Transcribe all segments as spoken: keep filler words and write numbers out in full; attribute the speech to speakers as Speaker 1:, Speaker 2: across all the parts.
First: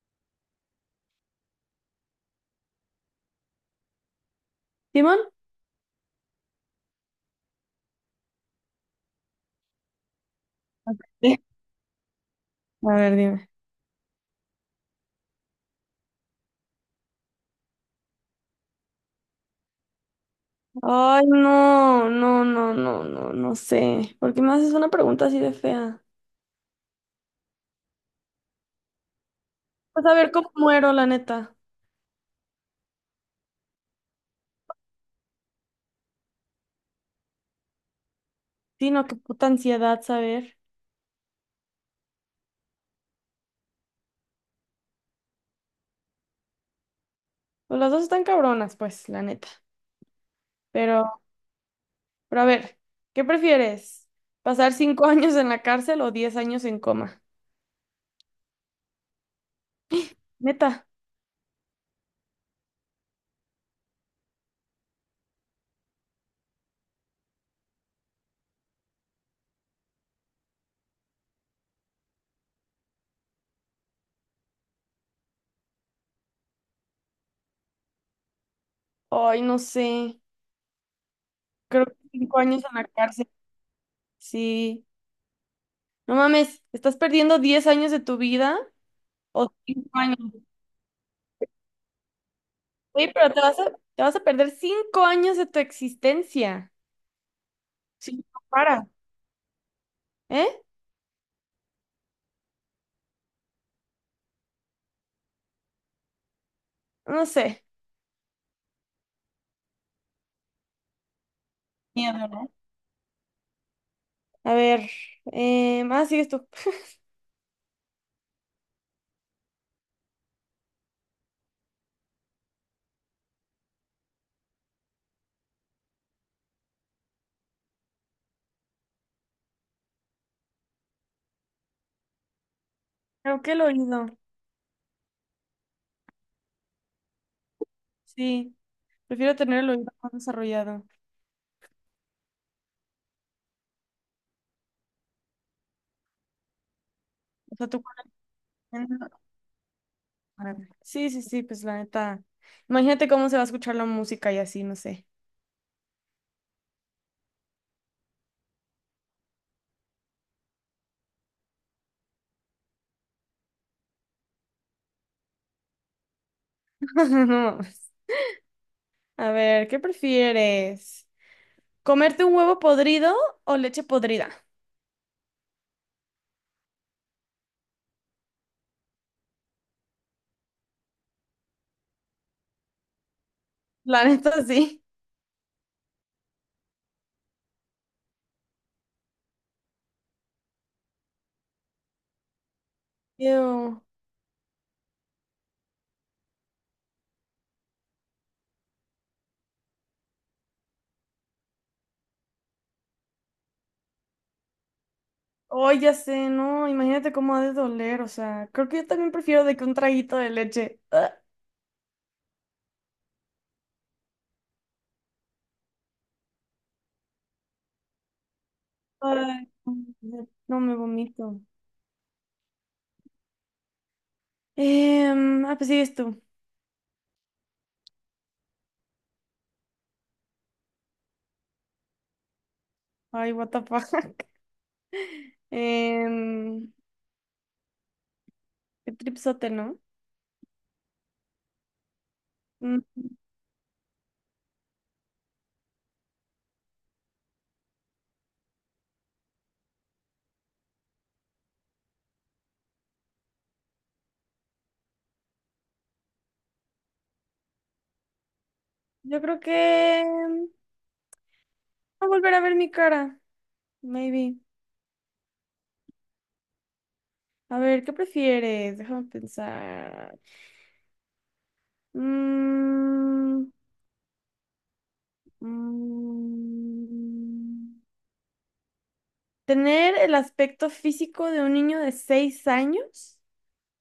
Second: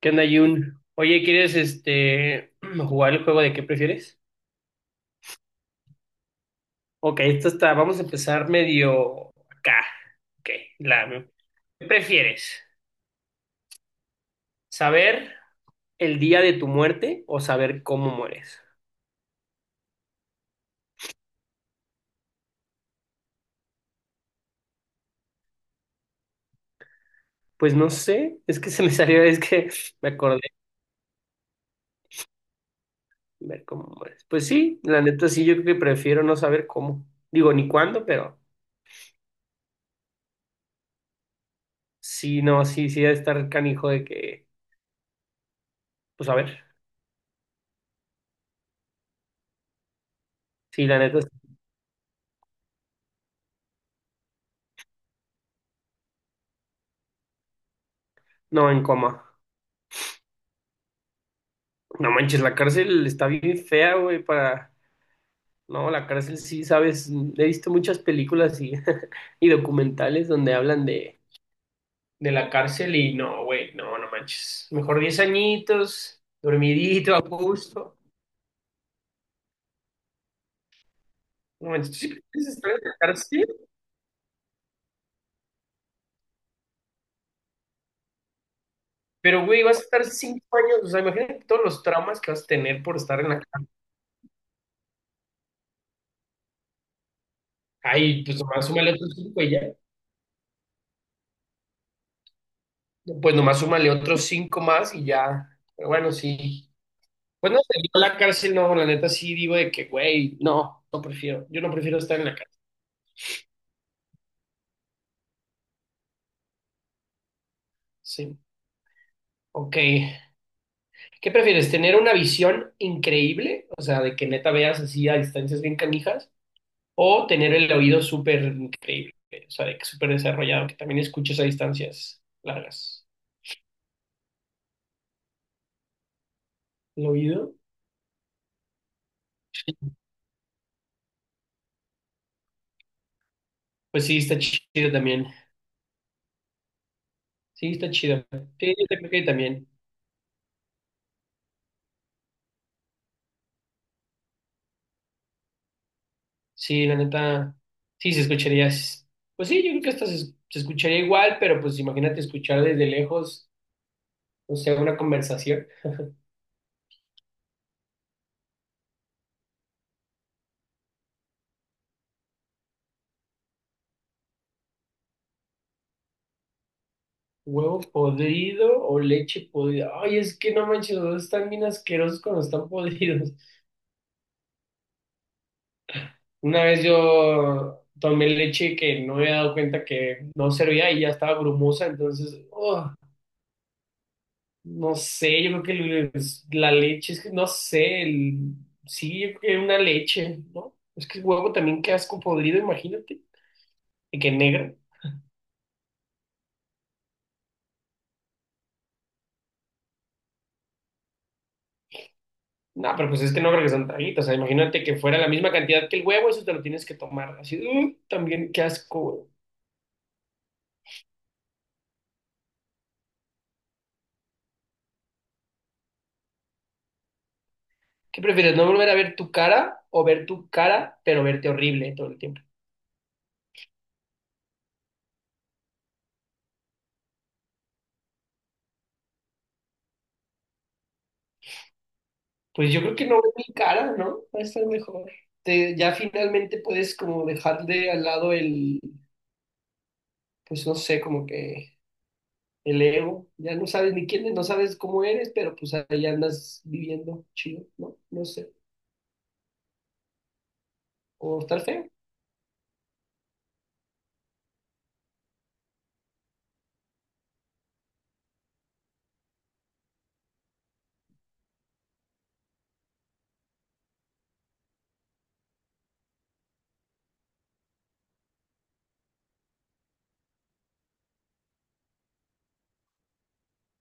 Speaker 1: ¿Qué onda, Jun? Oye, ¿quieres este jugar el juego de qué prefieres?
Speaker 2: ¿Simón?
Speaker 1: Ok, esto está, vamos a empezar medio acá. Ok, la, ¿qué prefieres?
Speaker 2: A ver, dime.
Speaker 1: ¿Saber el día de tu muerte o saber cómo mueres?
Speaker 2: Ay, no, no, no, no, no, no sé. ¿Por qué me haces una pregunta así de fea?
Speaker 1: Pues no sé, es que se me salió, es que
Speaker 2: Pues
Speaker 1: me
Speaker 2: a ver
Speaker 1: acordé
Speaker 2: cómo muero, la neta.
Speaker 1: de ver cómo mueres. Pues sí, la neta sí, yo creo que prefiero no saber cómo. Digo, ni cuándo, pero
Speaker 2: Sí, no, qué puta ansiedad saber.
Speaker 1: sí, no, sí, sí, debe estar canijo de que, pues a ver,
Speaker 2: Pues las dos están cabronas, pues, la neta.
Speaker 1: sí, la
Speaker 2: Pero,
Speaker 1: neta,
Speaker 2: pero a ver, ¿qué prefieres? ¿Pasar cinco años en la cárcel o diez años en coma?
Speaker 1: no en coma.
Speaker 2: Neta.
Speaker 1: No manches, la cárcel está bien fea, güey, para. No, la cárcel sí, sabes, he visto muchas películas y, y documentales donde hablan de, de la cárcel y no, güey, no, no manches. Mejor diez añitos, dormidito, a gusto.
Speaker 2: Ay, no sé.
Speaker 1: No
Speaker 2: Creo
Speaker 1: manches,
Speaker 2: que
Speaker 1: tú sí
Speaker 2: cinco
Speaker 1: quieres
Speaker 2: años
Speaker 1: estar
Speaker 2: en
Speaker 1: en
Speaker 2: la
Speaker 1: la
Speaker 2: cárcel.
Speaker 1: cárcel,
Speaker 2: Sí. No mames, ¿estás perdiendo diez años de tu vida
Speaker 1: pero,
Speaker 2: o
Speaker 1: güey, vas a
Speaker 2: cinco
Speaker 1: estar
Speaker 2: años?
Speaker 1: cinco años. O sea, imagínate todos los traumas que vas a tener por
Speaker 2: Oye,
Speaker 1: estar en
Speaker 2: pero te
Speaker 1: la
Speaker 2: vas
Speaker 1: cárcel.
Speaker 2: a, te vas a perder cinco años de tu existencia. Sí,
Speaker 1: Ay, pues
Speaker 2: no
Speaker 1: nomás
Speaker 2: para.
Speaker 1: súmale otros cinco y ya.
Speaker 2: ¿Eh?
Speaker 1: Pues nomás súmale otros cinco más y ya. Pero bueno, sí.
Speaker 2: No sé.
Speaker 1: Pues no sé, yo la cárcel no, la neta sí digo de que, güey, no, no prefiero, yo no prefiero estar en
Speaker 2: Miedo,
Speaker 1: la
Speaker 2: ¿no?
Speaker 1: cárcel,
Speaker 2: A ver. Eh, ah, sigues tú.
Speaker 1: sí. Ok, ¿qué prefieres? ¿Tener una visión increíble? O sea, de que neta veas así a distancias bien canijas, o tener el oído súper increíble, o sea, de que súper desarrollado, que también escuches a distancias largas.
Speaker 2: Creo que el oído.
Speaker 1: ¿El oído?
Speaker 2: Sí. Prefiero tener el oído
Speaker 1: Sí.
Speaker 2: más desarrollado.
Speaker 1: Pues sí, está chido también.
Speaker 2: O sea,
Speaker 1: Sí,
Speaker 2: tú.
Speaker 1: está chido. Sí, yo también creo que también.
Speaker 2: Sí, sí, sí, pues la neta. Imagínate cómo se va a escuchar la música y así, no sé.
Speaker 1: Sí, la neta, sí se escucharía. s- Pues sí, yo creo que hasta se, se escucharía igual, pero pues imagínate escuchar desde lejos, o sea, una conversación.
Speaker 2: No, pues. A ver, ¿qué prefieres? ¿Comerte un huevo podrido o leche podrida?
Speaker 1: Huevo podrido o leche podrida. Ay, es que no manches, los dos están bien asquerosos cuando están podridos.
Speaker 2: La neta, sí.
Speaker 1: Una vez yo tomé leche que no me había dado cuenta que no servía y ya estaba grumosa, entonces, ¡oh!
Speaker 2: Ew.
Speaker 1: No sé, yo creo que el- la leche, es que no sé, el- sí, yo creo que una leche, ¿no? Es que el huevo también qué asco podrido, imagínate, y que negro.
Speaker 2: Ay, ya sé, no, imagínate cómo ha de doler, o sea, creo que yo también prefiero de que un traguito de leche. Ah,
Speaker 1: No, pero pues es que no creo que son traguitos, o sea, imagínate que fuera la misma cantidad que el huevo, eso te lo tienes que tomar. Así, uh, también qué asco, güey.
Speaker 2: ay, no no me vomito. Em, ah, pues sigues tú.
Speaker 1: ¿Qué prefieres, no volver a ver tu cara o ver tu cara, pero verte horrible todo el tiempo?
Speaker 2: Ay, what the fuck. Em, qué tripsote, ¿no?
Speaker 1: Pues yo creo
Speaker 2: Mm,
Speaker 1: que no ver mi cara, ¿no? Va a estar mejor. Te- ya finalmente puedes como dejar de al lado el, pues no sé, como que el ego, ya no sabes ni quién eres, no sabes cómo eres, pero pues ahí andas viviendo chido, ¿no? No sé,
Speaker 2: yo creo que em,
Speaker 1: o estar feo.
Speaker 2: voy a volver a ver mi cara, maybe. A ver, ¿qué prefieres? Déjame pensar. Mm, mm, ¿Tener el aspecto físico de un niño de seis años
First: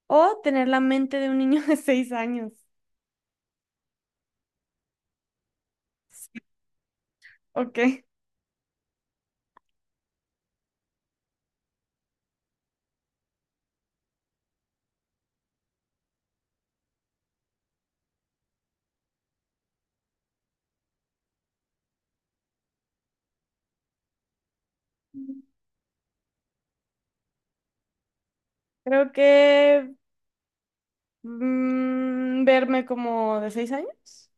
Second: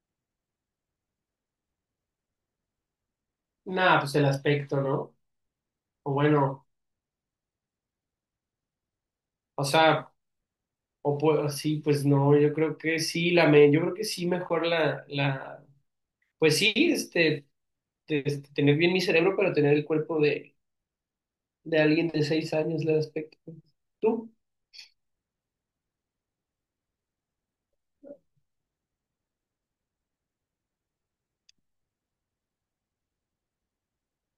Speaker 2: o tener la mente de un niño de seis años?
Speaker 1: Nada, pues el aspecto, ¿no? O
Speaker 2: Sí.
Speaker 1: bueno,
Speaker 2: Ok,
Speaker 1: o sea, o pues, sí, pues no, yo creo que sí, la me, yo creo que sí mejor la, la, pues sí, este, este, tener bien mi cerebro, pero tener el cuerpo de, De alguien de seis años el aspecto. ¿Tú?
Speaker 2: creo que mm, verme como de seis años,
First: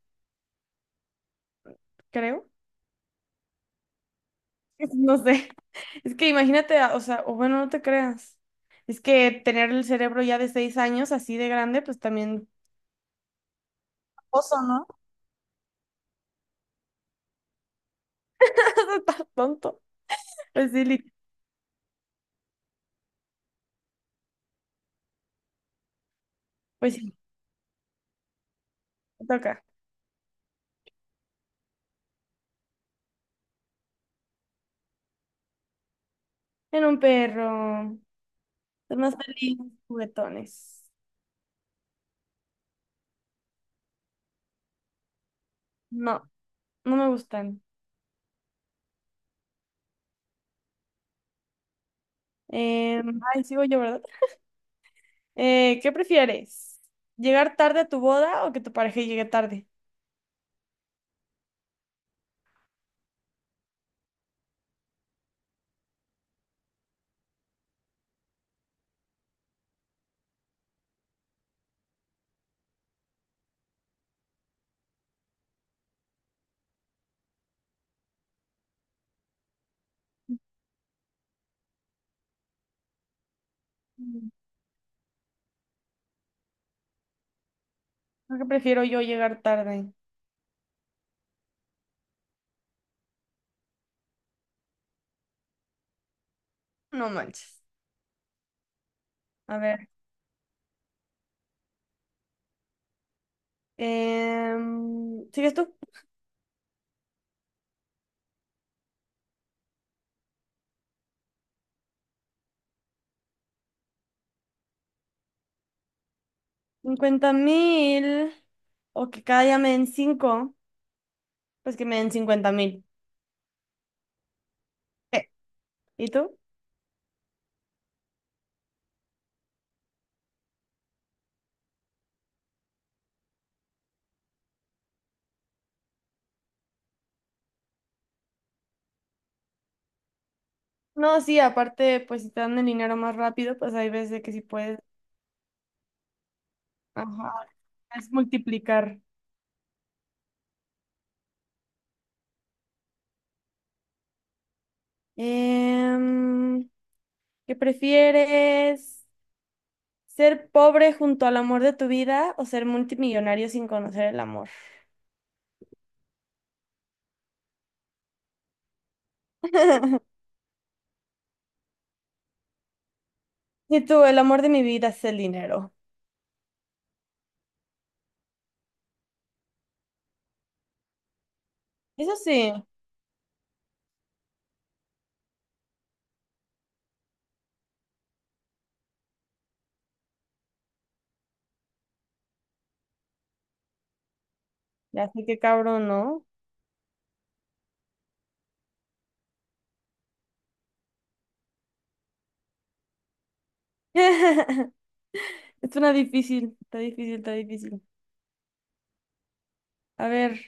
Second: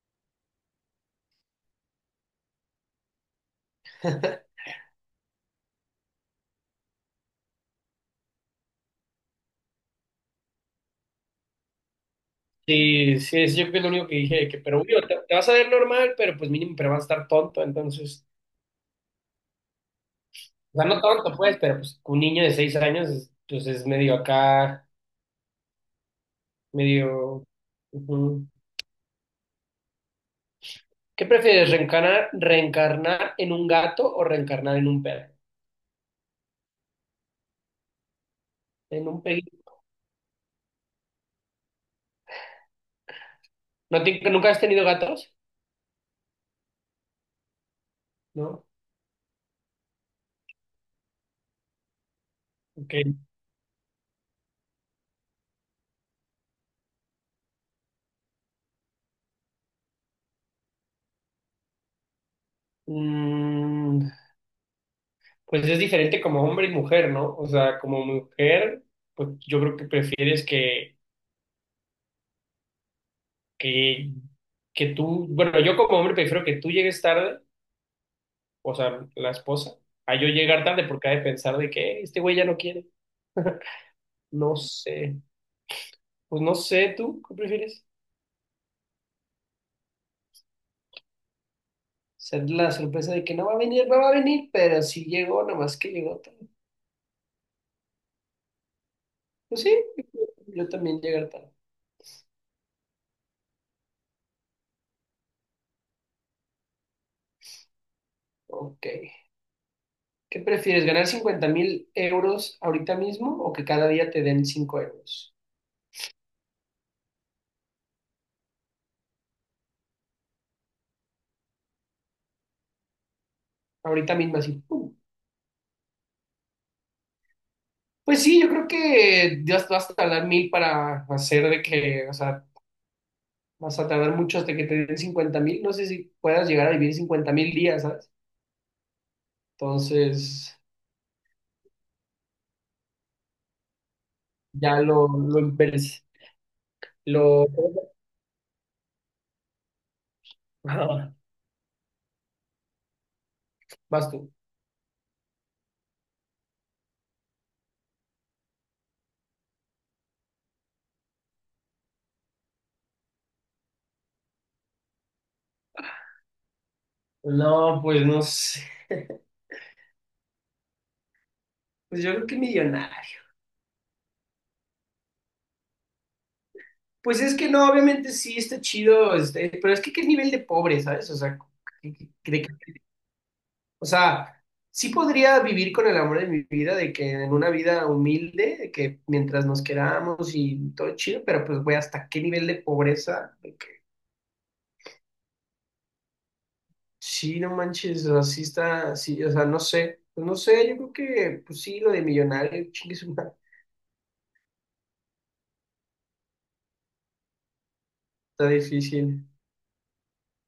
Speaker 2: creo. No sé, es que imagínate, a- o sea, o bueno, no te creas. Es que tener el cerebro ya de seis años así de grande, pues también...
Speaker 1: Sí, sí, es, yo creo que es lo único que dije, que,
Speaker 2: Oso,
Speaker 1: pero
Speaker 2: ¿no?
Speaker 1: obvio, te, te vas a ver normal, pero pues mínimo, pero vas a estar tonto, entonces.
Speaker 2: Estás tonto. Pues
Speaker 1: O
Speaker 2: sí,
Speaker 1: sea, no
Speaker 2: lit-
Speaker 1: tonto, pues, pero pues un niño de seis años, es- pues es medio acá,
Speaker 2: pues sí,
Speaker 1: medio. Ujú.
Speaker 2: me toca.
Speaker 1: ¿Qué prefieres, reencarnar, reencarnar en un gato o reencarnar en un perro?
Speaker 2: En un perro. Son
Speaker 1: En
Speaker 2: más
Speaker 1: un
Speaker 2: felices,
Speaker 1: perro.
Speaker 2: juguetones.
Speaker 1: ¿No te- nunca has tenido gatos?
Speaker 2: No. No me gustan.
Speaker 1: ¿No?
Speaker 2: Em,
Speaker 1: Ok.
Speaker 2: ay, sigo yo, ¿verdad? Eh, ¿qué prefieres? ¿Llegar tarde a tu boda o que tu pareja llegue tarde?
Speaker 1: Mm, pues es diferente como hombre y mujer, ¿no? O sea, como mujer, pues yo creo que prefieres que, que, que tú, bueno, yo como hombre prefiero que tú llegues tarde, o sea, la esposa, a yo llegar tarde porque ha de pensar de que "Eh, este güey ya no quiere".
Speaker 2: Mm,
Speaker 1: No sé, pues no sé, ¿tú qué prefieres?
Speaker 2: Creo que prefiero yo llegar tarde.
Speaker 1: Ser la sorpresa de que no va a venir, no va a venir, pero si llegó, nada más que llegó tarde.
Speaker 2: No manches. A
Speaker 1: Pues sí,
Speaker 2: ver.
Speaker 1: yo también llegar tarde.
Speaker 2: em, ¿sigues tú?
Speaker 1: Ok. ¿Qué prefieres, ganar cincuenta mil euros ahorita mismo o que cada día te den cinco euros?
Speaker 2: Cincuenta mil o que cada día me den cinco, pues que me den cincuenta mil.
Speaker 1: Ahorita mismo así. ¡Pum!
Speaker 2: ¿Y tú?
Speaker 1: Pues sí, yo creo que ya vas a tardar mil para hacer de que, o sea, vas a tardar mucho hasta que te den cincuenta mil. No sé si puedas llegar a vivir cincuenta mil días, ¿sabes? Entonces,
Speaker 2: No, sí, aparte, pues si te dan el dinero más rápido, pues hay veces que sí puedes.
Speaker 1: ya lo, lo, emperes-
Speaker 2: Ajá.
Speaker 1: lo...
Speaker 2: Es multiplicar.
Speaker 1: Vas tú.
Speaker 2: Em, ¿Qué prefieres? ¿Ser pobre junto al amor de tu vida o ser multimillonario sin conocer el amor?
Speaker 1: No, pues no sé. Pues yo creo que millonario.
Speaker 2: Y tú, el amor de mi vida es el dinero.
Speaker 1: Pues es que no, obviamente sí está chido, este, pero es que qué nivel de pobre, ¿sabes? O sea, ¿qué-
Speaker 2: Eso
Speaker 1: qué- de qué-
Speaker 2: sí,
Speaker 1: o sea, sí podría vivir con el amor de mi vida, de que en una vida humilde, de que mientras nos queramos y todo chido, pero pues güey, ¿hasta qué nivel de pobreza?
Speaker 2: ya sé qué cabrón, ¿no?
Speaker 1: Sí, no manches, así está, sí, o sea, no sé, pues no sé, yo creo que, pues sí, lo de millonario, chingue su madre,
Speaker 2: Es una difícil, está difícil, está difícil.
Speaker 1: está difícil.
Speaker 2: A ver,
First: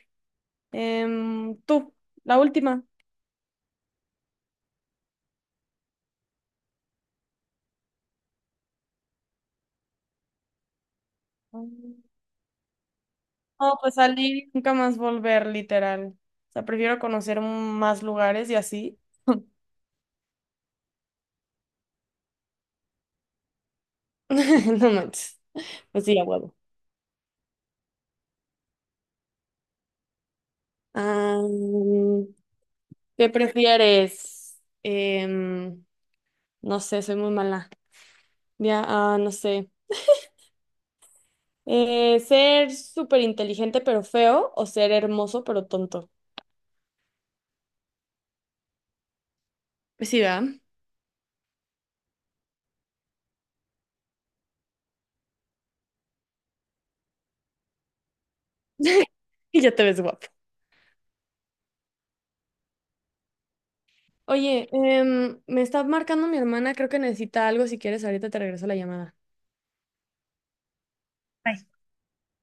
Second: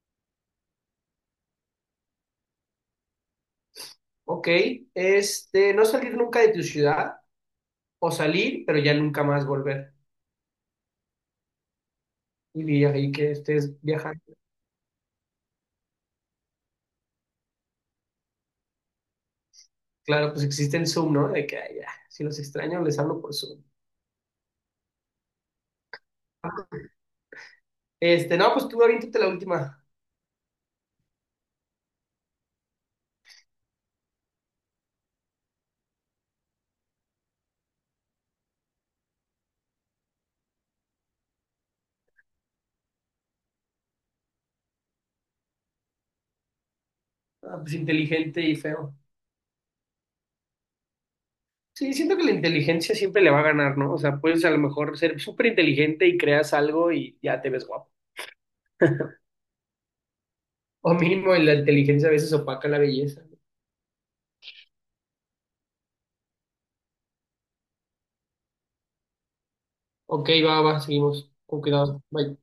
Speaker 2: em, tú, la última.
Speaker 1: Ok, este, no salir nunca de tu ciudad, o salir, pero ya nunca más volver.
Speaker 2: Mm.
Speaker 1: Y vi ahí que estés
Speaker 2: No, pues
Speaker 1: viajando.
Speaker 2: salir y nunca más volver, literal. O sea, prefiero conocer más lugares y así.
Speaker 1: Claro, pues existe el Zoom, ¿no? De que, ay, ya, si los extraño, les hablo por Zoom.
Speaker 2: No manches. Pues sí, a huevo.
Speaker 1: Ah, este, no, pues tú aviéntate la última.
Speaker 2: Ah, ¿Qué prefieres? Em, no sé, soy muy mala. Ya, ah, no sé. Eh, ¿ser súper inteligente pero feo o ser hermoso pero tonto?
Speaker 1: Ah, pues inteligente y feo.
Speaker 2: Pues sí, ¿verdad?
Speaker 1: Sí, siento que la inteligencia siempre le va a ganar, ¿no? O sea, puedes a lo mejor ser súper inteligente y creas algo y ya te ves guapo.
Speaker 2: Y ya te ves guapo.
Speaker 1: O mínimo la inteligencia a veces opaca la belleza.
Speaker 2: Oye, em, me está marcando mi hermana, creo que necesita algo. Si quieres, ahorita te regreso la llamada.
Speaker 1: Ok, va, va, seguimos.
Speaker 2: Bye.
Speaker 1: Con cuidado. Bye.